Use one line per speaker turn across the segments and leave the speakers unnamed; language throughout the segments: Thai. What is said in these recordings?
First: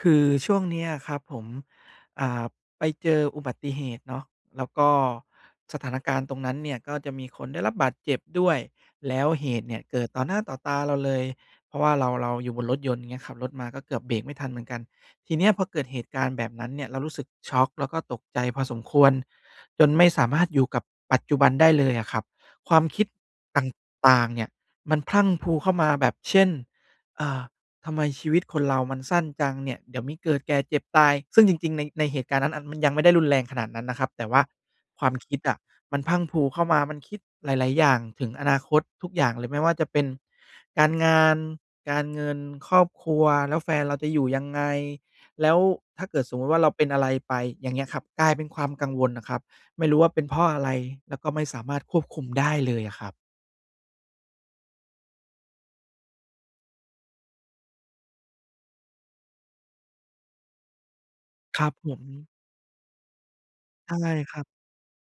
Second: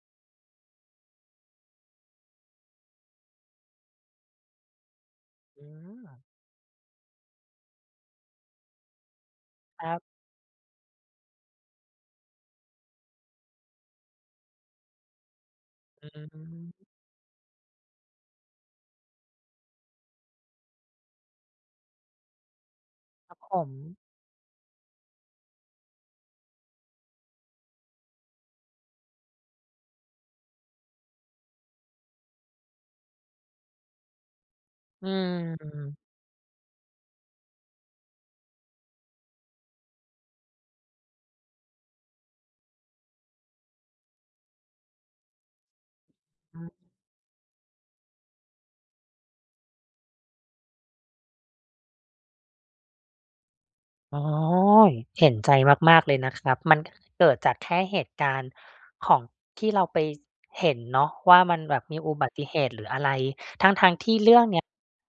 คือช่วงเนี้ยอะครับผม อ่า ไปเจออุบัติเหตุเนาะ แล้วก็
อื
สถานการณ
ม
์ตรงนั้นเนี่ยก็จะมีคนได้รับบาดเจ็บด้วย แล้วเหตุเนี่
ค
ย
ร
เ
ั
ก
บ
ิดต่อหน้าต่อตาเราเลย เพราะว่าเรา เราอยู่บนรถยนต์ เงี้ย ขับรถมาก็เกือบเบรกไม่ทันเหมือนกัน ทีเนี้ยพอเกิดเห
อ
ต
ื
ุการณ์แบบนั้น
ม
เนี่ย เรารู้สึกช็อกแล้วก็ตกใจพอสมควรจนไม่สามารถอยู่กับปัจจุบันได้เลยอะครับ ความคิด
ครับผ
ต
ม
่าง ๆ เนี่ยมันพรั่งพรูเข้ามาแบบ เช่น อ่า ทำไมชีวิตคนเรามันสั้นจังเนี่ย เดี๋ยวมีเกิด แก่ เจ็บ ตาย ซึ่งจริง ๆ ใน ในเหตุการณ์นั้นอัน มันยังไม่ได้รุนแรงขนาดนั้นนะครับ แต่ว่าค
อ
ว
ื
ามคิดอะมั
ม
นพรั่งพรูเข้ามา มันคิดหลาย ๆ อย่างถึงอนาคต ทุกอย่างเลย ไม่ว่าจะเป็นการงาน การเงิน ครอบครัว แล้วแฟนเราจะอยู่ยังไง แล้วถ้าเกิดสมมุติว่
อ
า
ื
เร
ม
าเป็นอะไรไป อย่างเงี้ยครับ กลายเป็นความกังวลอะครับ ไม่รู้ว่าเป็นเพราะอะไร แล้วก็ไม่สามารถควบคุมได้เลยอะครับ
อ๋อ เห็นใจมาก ๆ เลยนะครับ มันเกิดจากแค่เหตุการณ์ของ ที่เราไปเห็นเนาะว่า มั
ค
น
รับ
แบบ
ผ
มีอุ
ม
บัติเหตุหรืออะไร ทั
ใช
้
่
ง ๆ ที่เร
ค
ื
ร
่
ั
อ
บ
งเนี้ย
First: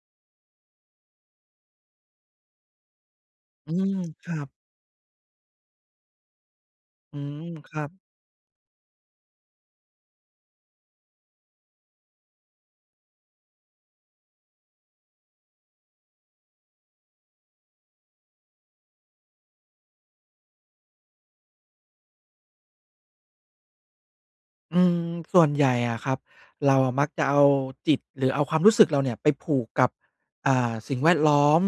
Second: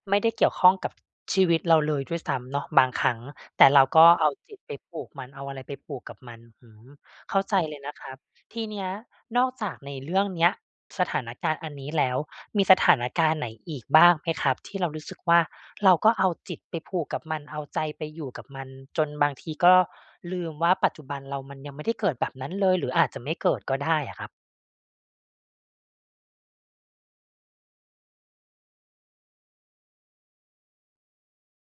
ไม่ได้เกี่ยวข้องกับชีวิตเราเลยด้วยซ้ำเนาะ บางครั้ง แต่
อื
เรา
ม
ก็เ
ค
อา
รับ
จิตไปผูกมัน เอาอะไรไปผูกกับมัน อืม
อื
เข้
ม
าใจ
ค
เล
รั
ยน
บ
ะครับ ทีเนี้ยนอกจากในเรื่องเนี้ย สถานการณ์อันนี้แล้ว มีสถานการณ์ไหนอีกบ้างไหมครับ? ที่เรารู้สึกว่า เราก็เอาจิตไปผูกกับมัน เอาใจไปอยู่กับมัน จนบางทีก็ลืมว่า ปัจจุบันเรา มันยังไม่ได้เกิดแบบนั้นเลย หรืออาจจะไม่เกิดก็ได้อะครับ
อืม ส่วนใหญ่อะครับ เราอะมักจะเอาจิตหรือเอาความรู้สึกเราเนี่ย ไปผูกกับ อ่า สิ่งแวดล้อม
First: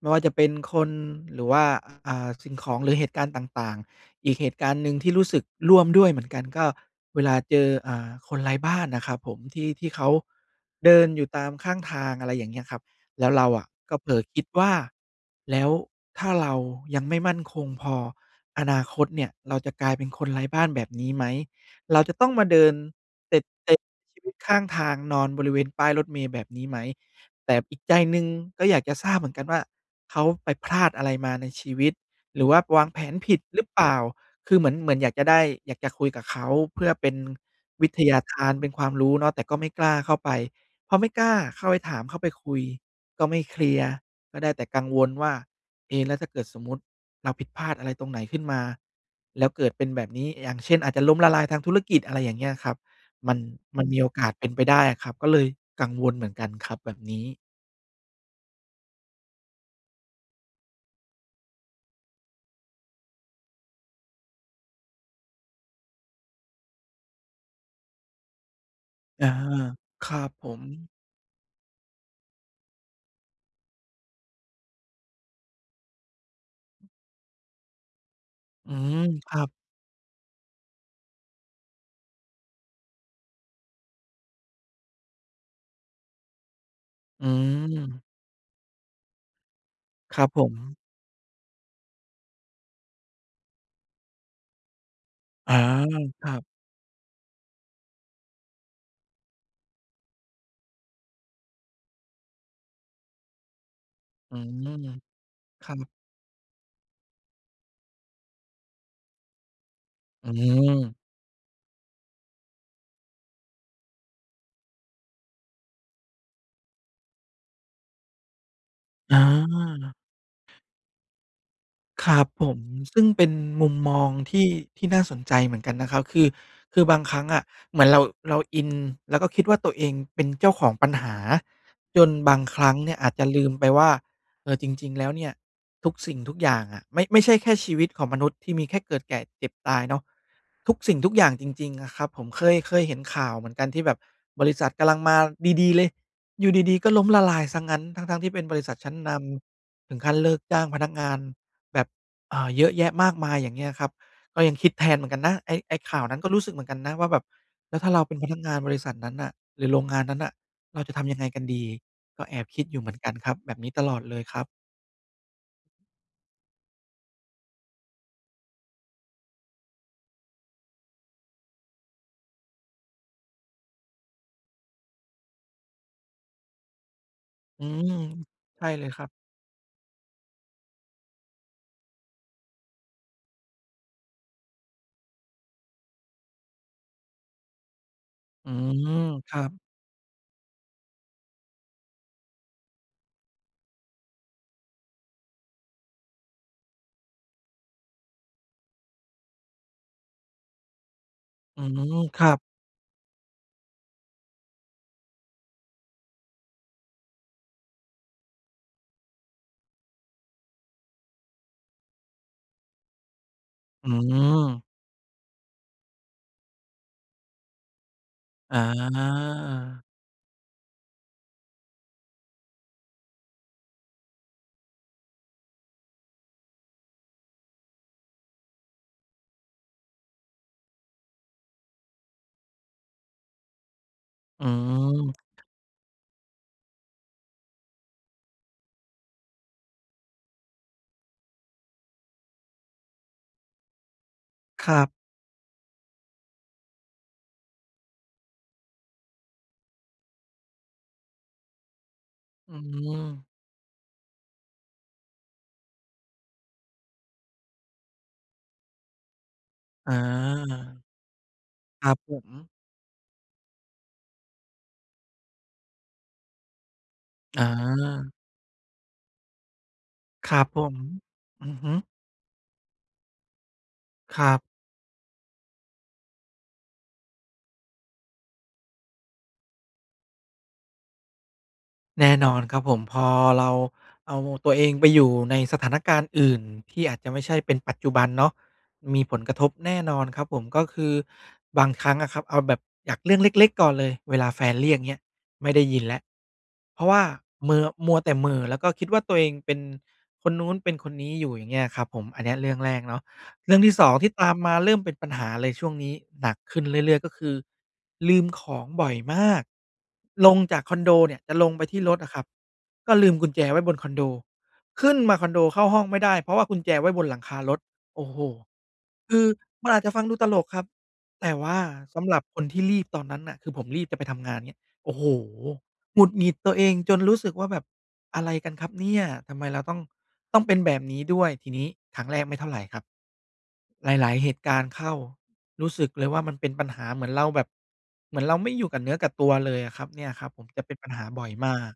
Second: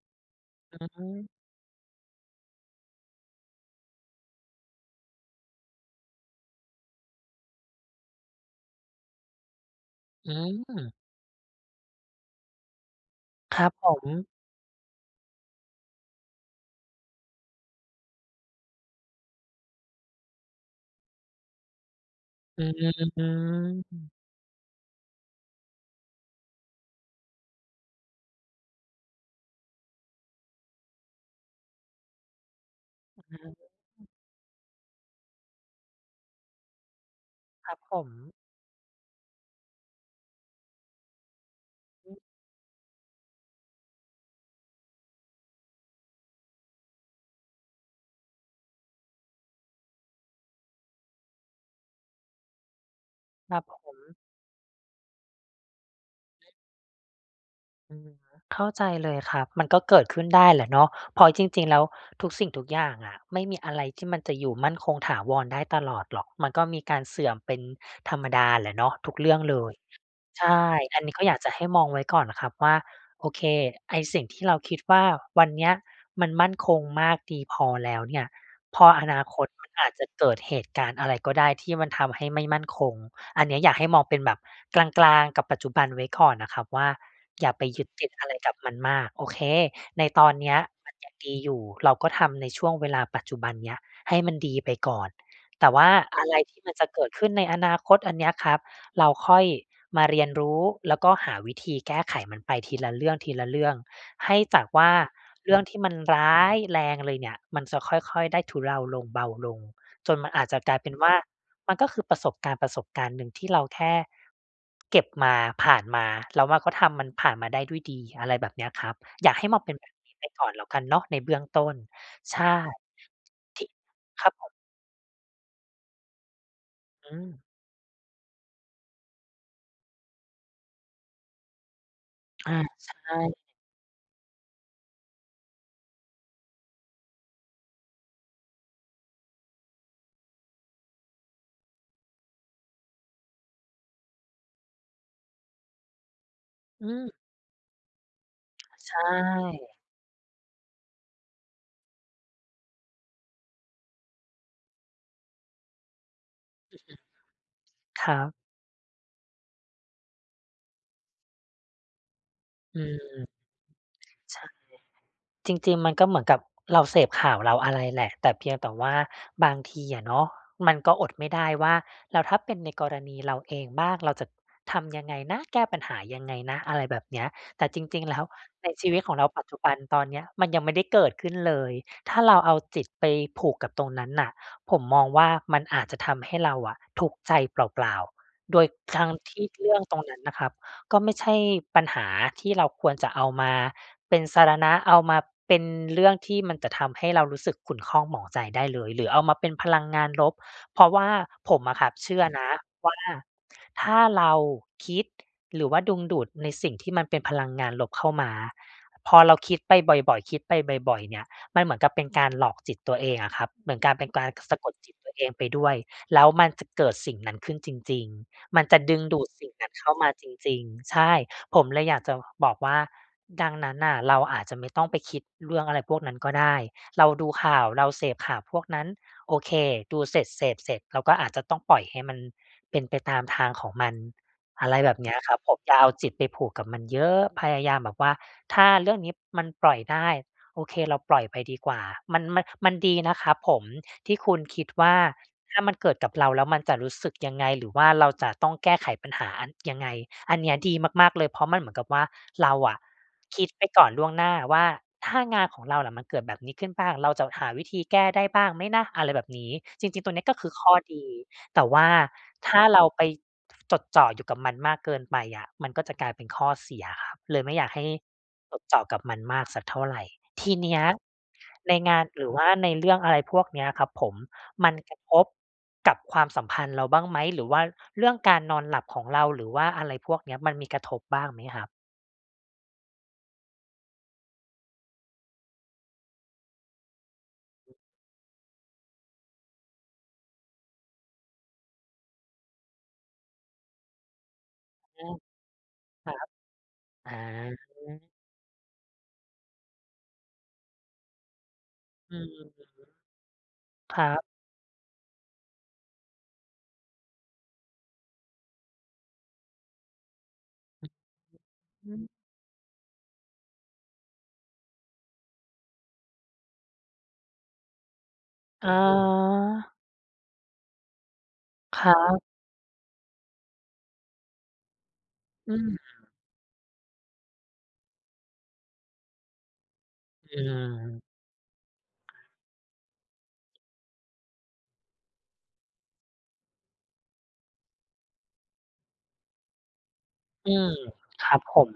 ไม่ว่าจะเป็นค
อื
น
ม
หรือว่า อะ อ่า สิ่งของหรือเหตุการณ์ต่าง ๆ อีกเหตุการณ์หนึ่งที่รู้สึกร่วมด้วยเหมือนกัน ก็เวลาเจอ อ่า คนไร้บ้านนะครับผม ที่ ที่เขา
อื
เด
ม
ินอยู่ตามข้างทาง อะไรอย่างเงี้ยครับ แล้วเรา
ค
อ
ร
ะ
ับผ
ก็เผล
ม
อคิดว่า แล้วถ้าเรายังไม่มั่นคงพอ อนาคตเนี่ยเราจะกลายเป็นคนไร้บ้านแบบนี้ไหม เราจะต้องมาเด
อ
ิน
ื
เตร็ดเตร่ใช้
ม
ชีวิตข้างทางนอนบริเวณป้ายรถเมล์แบบนี้ไหม แต่อีกใจหนึ่งก็อยากจะทราบเหมือนกันว่า เขาไปพลาดอะไรมาในชีวิต หรือว่าวางแผน
อะ
ผ
ฮ
ิ
ะ
ดหรือเปล่า คือเหมือน เหมือนอยากจะได้ อยากจะคุยกับเขา เพื่อเป็น
ครับ
วิ
ผ
ทยา
ม
ทาน เป็นความรู้เนาะ แต่ก็ไม่กล้าเข้าไป พอไม่กล้าเข้าไปถาม
อื
เข้า
ม
ไปคุย ก็ไม่เคลียร์ ก็ได้แต่กังวลว่า เอ แล้วถ้าเกิดสมมุติเราผิดพลาดอะไรตรงไหนขึ้นมาแล้วเกิดเป็นแบบนี้ อย่างเช่น อาจจะล้มละลายทางธุรกิจ อะไรอย่างเงี้ยครับ มัน
ครับผ
มันมีโอ
ม
กาสเป็นไปได้อะครับ ก็เลยกังวลเหมือนกันครับแบบนี้
อืม เข้าใจเลยครับ มันก็เกิดขึ้นได้แหละเนาะ เพราะจริง ๆ แล้วทุกสิ่งทุกอย่างอะ ไม่มีอะไรที่มันจะอยู่มั่นคงถาวรได้ตลอดหรอก มันก็มีการเสื่อมเป็นธรรมดาแหละเนาะ ทุก
อ
เ
า
รื่องเลย
ครับ
ใ
ผ
ช่
ม
อันนี้ก็อยากจะให้มองไว้ก่อนครับว่า โอเค ไอ้สิ่งที่เราคิดว่าวันเนี้ยมันมั่นคงมากดีพอแล้วเนี่ย
อื
พอ
ม
อนา
ค
ค
รั
ต
บ
มันอาจจะเกิดเหตุการณ์อะไรก็ได้ที่มันทำให้ไม่มั่นคง อันเนี้ยอยากให้มองเป็นแบบกลาง ๆ กับปัจจุบัน ไว้ก่อนนะครับว่า
อื
อย่าไปยึด
ม
ติดอะไรกับมันมาก โอเค ใน
คร
ต
ั
อ
บ
น
ผ
เนี้ย
ม
มันยังดีอยู่ เราก็ทำในช่วงเวลาปัจจุบันเนี่ยให้มันดีไปก่อน
อ๋อ
แต่ว่าอ
ค
ะ
ร
ไ
ั
ร
บ
ที่มันจะเกิดขึ้นในอนาคตอันเนี้ยครับ เราค่อยมาเรียนรู้ แล้วก็หาวิธีแก้ไขมันไปทีละเรื่อง ๆ ให
อื
้จากว่
ม
าเรื่อง
ค
ท
รั
ี่ม
บ
ันร้ายแรงเลยเนี่ย มันจะค่อย ๆ ได้ทุเลาลง เบาลง จน
อ
มั
ื
นอาจจะกลายเป็น
ม
ว่า มันก็คือประสบการณ์ ๆ หนึ่งที่เราแค่เก็บมา ผ่านมาเราว่าก็ทำมันผ่านมาได้ด้วยดี อะไรแบบเนี้ยครับ อยากให้มองเป็นแบ
อา
บนี้ไปก่อนแล้วกันเนาะ ในเบื้องต้น
ครับ
ใช
ผ
่
ม ซึ่งเป็น
ท
มุมมอง
ครับ
ที
ผ
่
ม
ที่น่าสนใจเหมือนกันนะครับ คือ คือบาง
อ
ค
ื
รั้งอ
ม
ะเหมือนเรา เราอิน แล้วก็คิดว่าตัวเองเป็นเจ้าของปัญหาจนบาง
อา
ครั้ง
ใ
เ
ช
นี่ยอาจจะ
่
ลืมไปว่า เออ จริง ๆ แล้วเนี่ยทุกสิ่งทุกอย่างอะ ไม่ ไม่ใช่แค่ชีวิตของมนุษย์ที่มีแค่เกิด แก่ เจ็บ ตายเนาะ ทุกสิ่งทุกอย่างจริง ๆ อะครับ ผมเคย เคยเห็นข่าวเหมือนกันที่แบบบริษัทกำลังมาดี ๆ เลย อยู่ดี
อ
ๆ
ื
ก็ล้ม
ม
ละลายซะงั้น ทั้ง ๆ ที่เป็นบริษัทช
ใ
ั
ช
้นน
่
ำถึงขั้นเลิกจ้างพนักงานแบบ อ่า เยอะแยะมากมาย อย่างเงี้ยครับ ก็ยังคิดแทนเหมือนกันนะ ไอ้ ไอ้ข่าวนั้นก็รู้สึกเหมือนกั
อื
น
อ
น
ฮึ
ะว่าแบบแล้วถ้าเรา
ค
เ
ร
ป็น
ั
พ
บ
นักงานบริษัทนั้นน่ะหรือโรงงานนั้นน่ะ เราจะทำยังไงกันดี ก็แอบคิดอย
อื
ู่เหมื
ม
อนกันครับ แบบนี้ตลอดเลย
ใ
ค
ช
รั
่
บ
จริง ๆ มันก็เหมือนกับเราเสพข่าวเราอะไรแหละ แต่เพียงแต่ว่าบางทีอะเนาะมันก็อดไม่ได้ว่า แล้วถ้าเป็นในกรณีเราเองบ้างเราจะทำยังไงนะ แก้ปัญหายังไงนะ อะไรแบบเนี้ย
อ
แ
ื
ต่จ
ม
ริง ๆ แล้ว
ใช
ใน
่เล
ชี
ย
ว
ค
ิต
รั
ข
บ
องเราปัจจุบันตอนเนี้ยมันยังไม่ได้เกิดขึ้นเลยถ้าเราเอาจิตไปผูกกับตรงนั้นน่ะ ผมมองว่ามันอาจจะทำให้เราอะทุกข์ใจเปล่า
อื
ๆ โดย
ม
ทั้ง
ค
ท
ร
ี
ั
่
บ
เรื่องตรงนั้นน่ะครับก็ไม่ใช่ปัญหาที่เราควรจะเอามาเป็นสรณะ เอามาเป็นเรื่องที่มันจะทำให้เรารู้สึกขุ่นข้องหมองใจได้เลยหรือเอามาเป็นพลังงานลบ เพราะว่าผ
อื
มอะครับ
ม
เชื
ค
่อ
รับ
นะว่า ถ้าเราคิด หรือว่าดึงดูดในสิ่งที่มันเป็นพลังงานลบเข้ามาพอเราคิดไปบ่อย ๆ คิดไปบ่อย ๆ เนี่ย มันเหมือนกับเป็นการหลอกจิตตัวเองอะครับเหมือน
อื
การเป็นการสะ
ม
กดจิตตัวเองไปด้วย แล้วมันจะเกิดสิ่งนั้นขึ้นจริง
อ
ๆ มันจะดึงดูดสิ่งนั้น
า
เข้ามาจริง ๆ ใช่ ผมเลยอยากจะบอกว่า ดังนั้นน่ะเราอาจจะไม่ต้องไปคิดเรื่องอะไรพวกนั้นก็ได้ เราดูข่าว เราเสพข่าวพวกนั้น โอเค ดูเสร็จ เสพเสร็จ เราก็อาจจะต้องปล่อยให้มันเป็นไปตามทางของมัน
อื
อะไรแบบเนี้ยครับ
ม
ผม อย่าเอาจิตไปผูกกับมันเยอะ พยายามแบบว่าถ้าเรื่องนี้มันปล่อยได้ โอเค เราปล่อยไปดีกว่า มัน มัน มันดีนะครับผมที่คุณค
ค
ิด
รั
ว่
บ
า ถ้ามันเกิดกับเราแล้วมันจะรู้สึกยังไง หรือว่าเราจะต้องแก้ไขปัญหายังไง อันเนี้ยดีมาก ๆ เลย เพราะมันเหมือนกับว่าเร
อ
า
ื
อะ
ม
คิดไปก่อนล่วงหน้าว่า ถ้างานของเราล่ะมันเกิดแบบนี้ขึ้นบ้างเราจะหาวิธีแก้ได้บ้างไหมนะ อะไรแบบนี้ จร
อา
ิง ๆ ตัวนี้ก็คือข้อดี แต่ว
ค
่า
รับผม
ถ้าเราไปจดจ่ออยู่กับมันมากเกินไปอะ มันก็จะกลายเป็นข้อเสียครับ เล
อ
ยไม่อยากให้
า
จดจ่อกับมันมากสักเท่าไร
ครั
ท
บ
ี
ผ
เนี
ม
้ย
อือฮึ
ในงาน หรือว่าในเรื่อง อะไรพวกนี้ครับผม
ครับ
มันกระทบกับความสัมพันธ์เราบ้างไหม หรือว่าเรื่องการนอนหลับของเรา หรือว่าอะไรพวกนี้มันมีกระทบบ้างไหมครับ?
แน่นอนครับผม พอเราเอาตัวเองไปอยู่ในสถานการณ์อื่นที่อาจจะไม่ใช่เป็นปัจจุบันเนาะ มีผลกระทบแน่นอนครับผม ก็คือบางครั้งอะครับ เอาแบบจากเรื่องเล็ก ๆ ก่อนเลย เวลาแฟนเรียก เงี้
อ
ย
ืม
ไม่ได้ยินแล้ว
ครับ
เพราะว่า
อ๋
เมอ มัวแ
อ
ต่เหม่อ แล้วก็คิดว่า ตัวเองเป็น คนนู้นเป็นคนนี้อยู่ อย่างเงี้ยครับผม
อื
อันเนี้ยเรื่องแรก
ม
เนาะ เรื่องที่ 2
คร
ท
ั
ี่
บ
ตามมา เริ่มเป็นปัญหาเลย ช่วงนี้ หนักขึ้นเรื่อย ๆ ก็คือ ลืมของบ่อยมาก ลงจากคอนโดเนี่ย จะลงไปที่
อื
รถ
ม
อะครับ ก็ลืมกุญแจไว้บนคอนโด ขึ้นมาคอนโดเข้าห้องไม่ได้ เพราะว่ากุญแจไว้บนหลังคารถ โอ้โฮ
อ๋อ
คือมันอาจจะฟังดูตลกครับ แต่ว่า
ครั
สำหรั
บ
บคนที่รีบตอนนั้นน่ะ คือผมรีบจะไปทำงาน เงี้ย โอ้โฮ!
อื
หงุ
ม
ดหงิดตัวเองจนรู้สึกว่า แบบอะไรกันครับเนี่ย ทำไมเราต้อง
อื
ต้องเป็นแบบนี
ม
้ด้วย ทีนี้ ครั้งแรกไม่เท่าไรครับ หลาย ๆ เหตุการณ์เข้ารู้สึกเลยว่า มันเป็นปัญหา เหมือนเราแบบ เหมือนเราไม่อยู่กับเนื้อกับตัวเลยอะครับ เนี่ยครับผม
อื
จะเ
ม
ป็นปัญหาบ่
ค
อย
รับ
ม
ผ
าก
ม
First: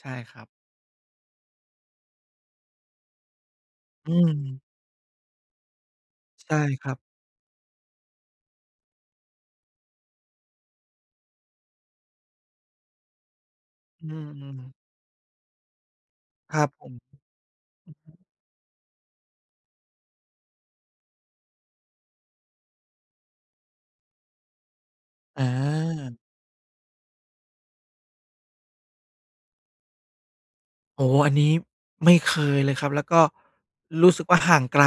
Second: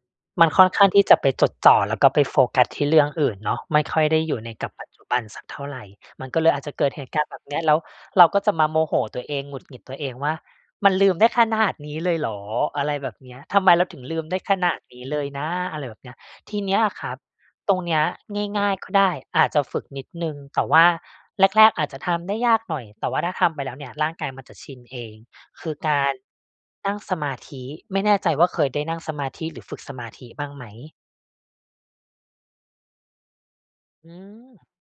ใช่ครั
มั
บ
นค่อนข้างที่จะไปจดจ่อแล้วก็ไปโฟกัสที่เรื่องอื่นเนาะ ไม่ค่อย
อื
ได้อยู่ใน
ม
กับปัจจุบันสักเท่าไร มันก็เล
ใช
ย
่
อาจจะเ
ค
กิ
ร
ด
ับ
เหตุการณ์แบบเนี้ย แล้วเราก็จะมาโมโหตัวเอง หงุดหงิดตัวเองว่า "มันลืมได้ขนาดนี้เลยเหรอ?" อะไรแบบเนี้ย "ทำไมเราถึ
อ
ง
ื
ลืมได้ขน
ม
าดนี้เลยนะ" อะไรแบบเนี้ย ท
ค
ี
รับ
เนี้
ผ
ยอ
ม
ะคร
อ
ั
ื
บ
อ
ตรงเนี้ย
ฮึ
ง่าย ๆ ก็ได้ อาจจะฝึกนิดหนึ่ง แต่ว่าแรก ๆ อาจจะทำได้ยากหน่อย แต่ว่าถ้าทำไปแล้วเนี่ยร่างกายมันจะชินเอง
อ
คือกา
า
รนั่งสมาธิ ไม่แน่ใจว่า เคยได้นั่งสมาธิหรือฝึกสมาธิบ้างไหม?
โอ้โฮ อันนี้ไม่เคยเลยครับ แล้วก็ร
อื
ู้สึกว่า ห่า
ม
งไกล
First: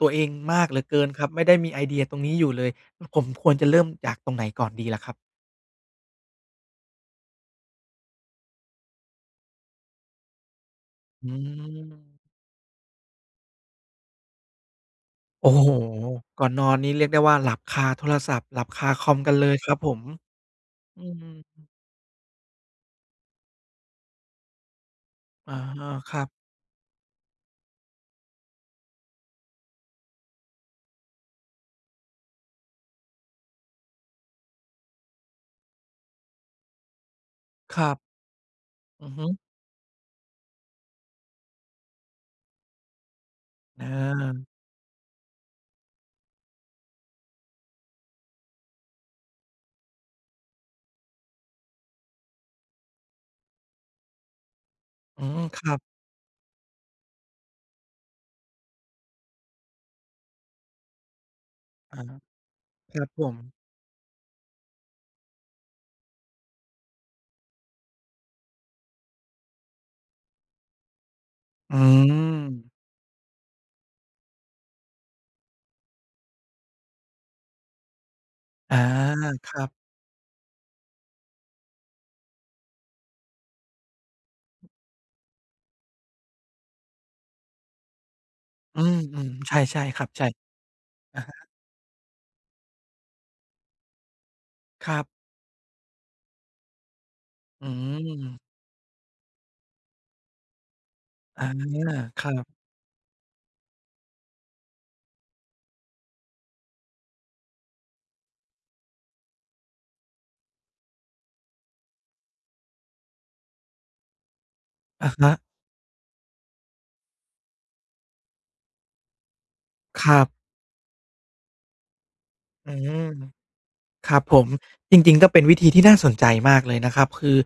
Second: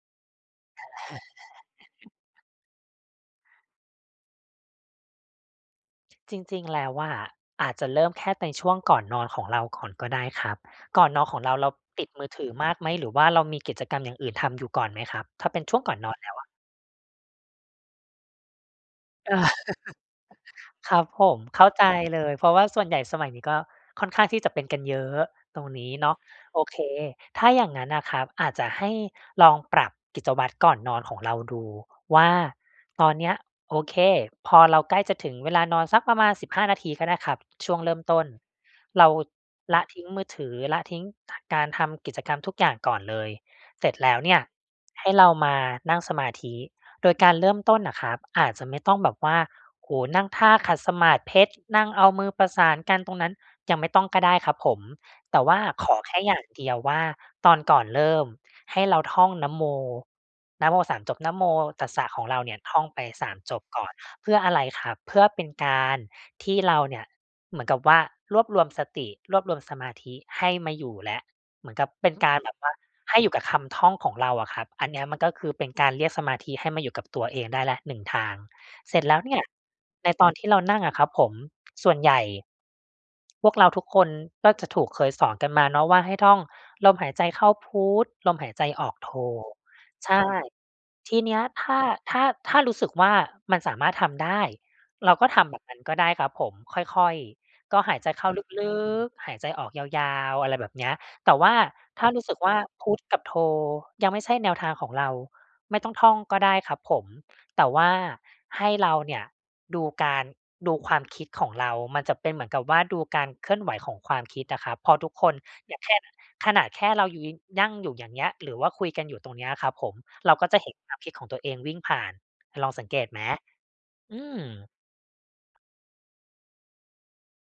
ตัวเองมากเหลือเกินครับ ไม่ได้มีไอเดียตรงนี้อยู่เลย ผ ผมควรจะเริ่มจากตรงไหนก่อนดีล่ะครับ?
จริง ๆ แล้วอะ อาจจะเริ่มแค่ในช่วงก่อนนอนของเราก่อนก็ได้ครับ ก่อนนอ
อื
นของเรา เราติด
ม
มือถือมากไหม หรือว่าเรามีกิจกรรมอย่างอื่นทำอยู่ก่อนไหมครับ
โ
ถ
อ
้
้
าเป
โ
็น
ฮ
ช่วงก่อนนอนแล้ว
ก่
อ
อ
ะ?
นนอนนี่เรียกได้ว่าหลับคาโทรศัพท์ หลับคาคอมก
เ
ั
ออ
นเลยครับผม
คร
อ
ั
ื
บผ
ม
ม เข้าใจเลย เพราะว่าส่วนใหญ่สมัยนี้ก็ค่อนข้างที่จะเป็นกันเยอะ
อ๋อ
ตรงนี้เน
ค
าะ
รับ
โอเค ถ้าอย่างนั้นน่ะครับ อาจจะให้ลองปรับกิจวัตรก่อนนอนของเราดูว่า ตอนเนี้ย โอเค พอเราใกล้จะถึงเวลานอนสักประมาณ 15 นาทีก็ได้ครับ ช่ว
ค
ง
ร
เร
ั
ิ่
บ
มต้น เ
อ
ร
ื
า
อฮึ
ละทิ้งมือถือ ละทิ้งการทำกิจกรรมทุกอย่างก่อนเลย เสร็จแล้วเนี่ย
เออ
ให้เรามานั่งสมาธิ โดยการเริ่มต้นน่ะครับอาจจะไม่ต้องแบบว่า โอ้โฮ นั่งท่าขัดสมาธิเพชร นั่งเอามือประสานกันตรงนั้น ยังไม่ต้องก็ได้ครับผม
อื
แต
ม
่ว่
ค
า
รับ
ขอแค่อย่างเดียวว่า ตอนก่อนเริ่มให้เราท่องนะโม นะโม 3 จบ นะโมตัส
อ
ส
า
ะของเราเนี่ยท่อง
ค
ไป
รับผ
สา
ม
ม จบก่อน เพื่ออะไรครับ เพื่อเป็นการที่เราเนี่ยเหมือนกับว่ารวบรวมสติ รวบรวมสมาธิให้มาอยู่แล้ว เหมื
อ
อ
ื
นกับเป็นการแบบ
ม
ว่า ให้อยู่กับคำท่องของเราอะครับ อันเนี้ยมันก็คือเป็นการเรียกสมาธิให้มาอยู่กับตัวเองได้แล้ว 1 ทาง
อา
เสร็จแล้วเนี่ย
ครับ
ในตอนที่เรานั่งอะครับผม ส่วนใหญ่ พวกเราทุกคนก็จะถูก เคยสอนกันมาเนาะว่า ให้ท่องลมหายใจเข้าพุทธ ลมหายใจ
อื
ออกโธ
ม ๆ ใช่ ๆ ครับ
ใช
ใช
่
่
ท
อ
ี
า
เนี้ย ถ้า ถ้า ถ้ารู้สึกว่า มันสามารถทำได้
ครับ
เราก็ทำแบบนั้นก็ได้ครับผม ค่อย
อื
ๆ ก็หายใจเข้า
ม
ลึก ๆ หายใจออกยาว ๆ อะไรแบบเนี้ย แต่
อา
ว่าถ้า
ค
รู้
รั
สึก
บ
ว่า พุทธกับโธยังไม่ใช่แนวทางของเรา ไม่ต้องท่องก็ได้ครับผม แต่ว่าให้เราเนี่ยดูการ ดูความคิดของเรา มันจะเป็นเหมือนกับว่า ดูการเคลื่อนไหวของความคิดอะครับ พอ
อ
ท
ะ
ุก
ฮ
ค
ะ
นอย่างแค่ ขนาดแค่เราอยู่ น นั่งอยู่อย่างเงี้ย หรือว่าคุยกันอยู่ตรงเนี้ยครับผม
ครั
เรา
บ
ก็จะเห็นความคิดของตัวเองวิ่งผ่าน ล
อ
อง
ื
สังเกต
ม
ไหม?
ค
อ
รั
ื
บผม
ม
จริง ๆ ก็เป็นวิธีที่น่าสนใจมากเลยนะครับ คือ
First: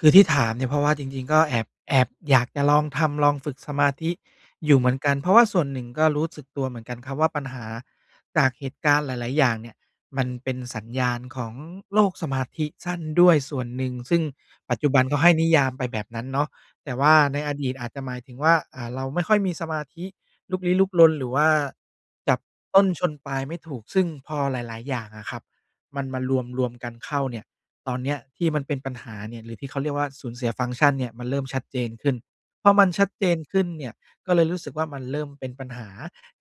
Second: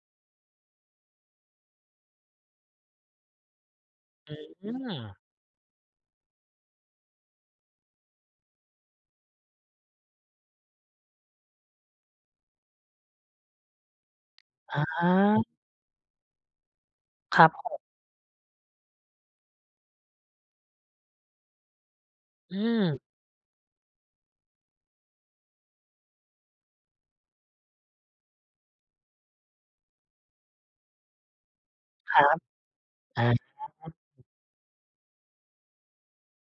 คือที่ถามเนี่ย เพราะว่าจริง ๆ ก็แอบ แอบอยากจะลองทำ ลองฝึกสมาธิ
อื
อยู่เหมือนก
ม
ัน เพราะว่าส่วนหนึ่งก็รู้สึกตัวเหมือนกันครับว่า ปัญหาจากเหตุการณ์หลาย ๆ อย่างเนี่ย มันเป็นสัญญาณของโรคสมาธิสั้นด้วยส่วนหนึ่ง ซึ่งปัจ
อ
จุบันก็ให้
า
นิยามไปแบบนั้นเนาะ แต่ว่าใน
ครั
อ
บผ
ดีต
ม
อาจจะหมายถึงว่า อ่า เราไม่ค่อยมีสมาธิ ลุกลี้ลุกลน หรือว่าจับ
อื
ต้น
ม
ชนปลายไม่ถูก ซึ่งพอหลาย ๆ อย่างอะครับ มันมารวม ๆ กันเข้าเนี่ย ตอนเนี้ยที่มันเป็นปัญหาเนี่ย หรือที่เขาเรียกว่า สูญเสียฟังก์ชันเนี่ยมันเริ่มชัดเจนขึ้
ค
น
รับ
พอมันชัด
อ่
เจนขึ้นเนี่
า
ยก็เลยรู้สึกว่า มันเริ่มเป็นปัญหา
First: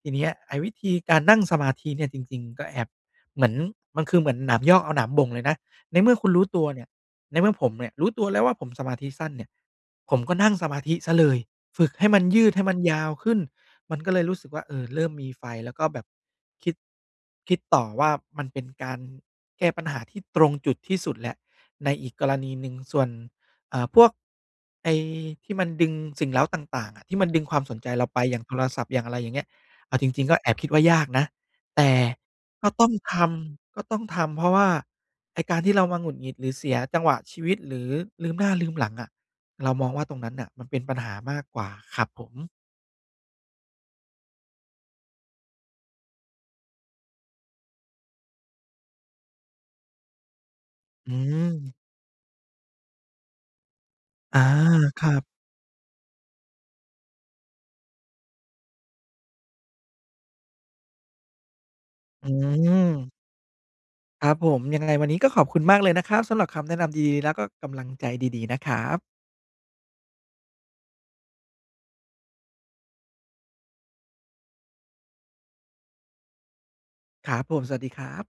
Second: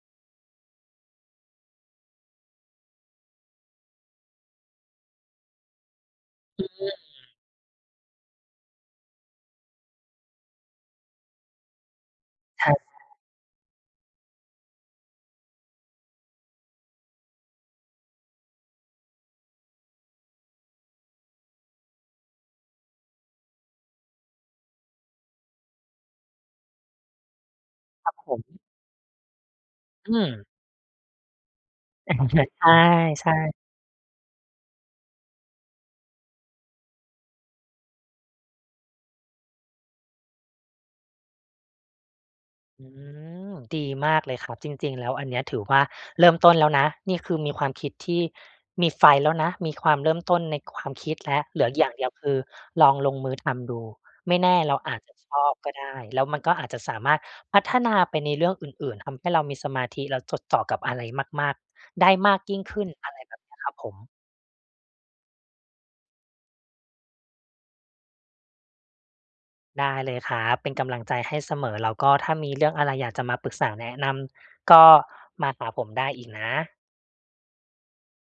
ทีเนี้ยไอ้วิธีการนั่งสมาธิเนี่ยจริง ๆ ก็แอบเหมือน มันคือเหมือนหนามยอกเอาหนามบ่งเลยนะ ในเมื่อคุณรู้ต
อ
ั
ื
วเนี่
อ
ย ในเมื่อผมเนี่ยรู้ตัวแล้วว่า ผมสมาธิสั้นเนี่ย ผมก็นั่งสมาธิเสียเลย ฝึกให้มันยืดให
ใ
้
ช
ม
่
ันยาวขึ้น มันก็เลยรู้สึกว่า เออ เริ่มมีไฟแล้วก็แบบคิด คิดต่อว่ามันเป็นการแก้ปัญหาที่ตรงจุดที่สุดแล้ว ในอีกกรณีหนึ่ง ส่วน อ่า พวกไอ้ที่มันดึงสิ่งเร้าต่าง ๆ อะ ที่มันดึงความสนใจเร
ค
า
รับ
ไป
ผ
อย่างโท
ม
รศัพท์ อย่างอะไรอย่างเงี้ย เอาจ
อื
ริง ๆ ก็
ม
แอบคิดว่ายากนะ แต่ก็ต้องท
ใช่ ๆ
ำ ก็ต้องทำ เพราะว่าไอ้การที่เรามาหงุดหงิด หรือเสียจังหวะชีวิต หรือลืมหน้าลืมหลังอะ เรามองว่าตรงนั้นน่ะมันเป็นปัญหามากกว่าครับผม
อืม ดีมากเลยครับ จริง ๆ แล้วอันเนี้ยถือว่าเริ่มต้นแล้วนะ นี่คือมีความคิดที่มีไฟแล้วนะ มีความเริ่มต้นในความค
อื
ิดแล้ว เหลือ
ม
อีกอย่างเดียวคือลองลงมือทำดู ไม
อ
่
า
แน่เราอา
ค
จ
ร
จ
ั
ะ
บ
ชอบก็ได้ แล้วมันก็อาจจะสามารถพัฒนาไปในเรื่องอื่น ๆ ทำให้เรามีสมาธิแล้วจดต่อกับอะไรมาก ๆ ได้
อื
มากยิ่งขึ้น อ
ม
ะไรแบบนี้ครับผม
ครับผม ยังไงวันนี้ก็ขอบคุณมากเลยนะครับ สำหรับคำแนะนำดี ๆ แล้วก็กำลังใจดี ๆ นะครับ
ได้เลยครับ เป็นกำลังใจให้เสมอ แล้วก็ถ้ามีเรื่องอะไรอยากจะมาปรึกษา แนะนำ ก็มาหาผมได้อีกนะ
ครับผม สวัสดีครับ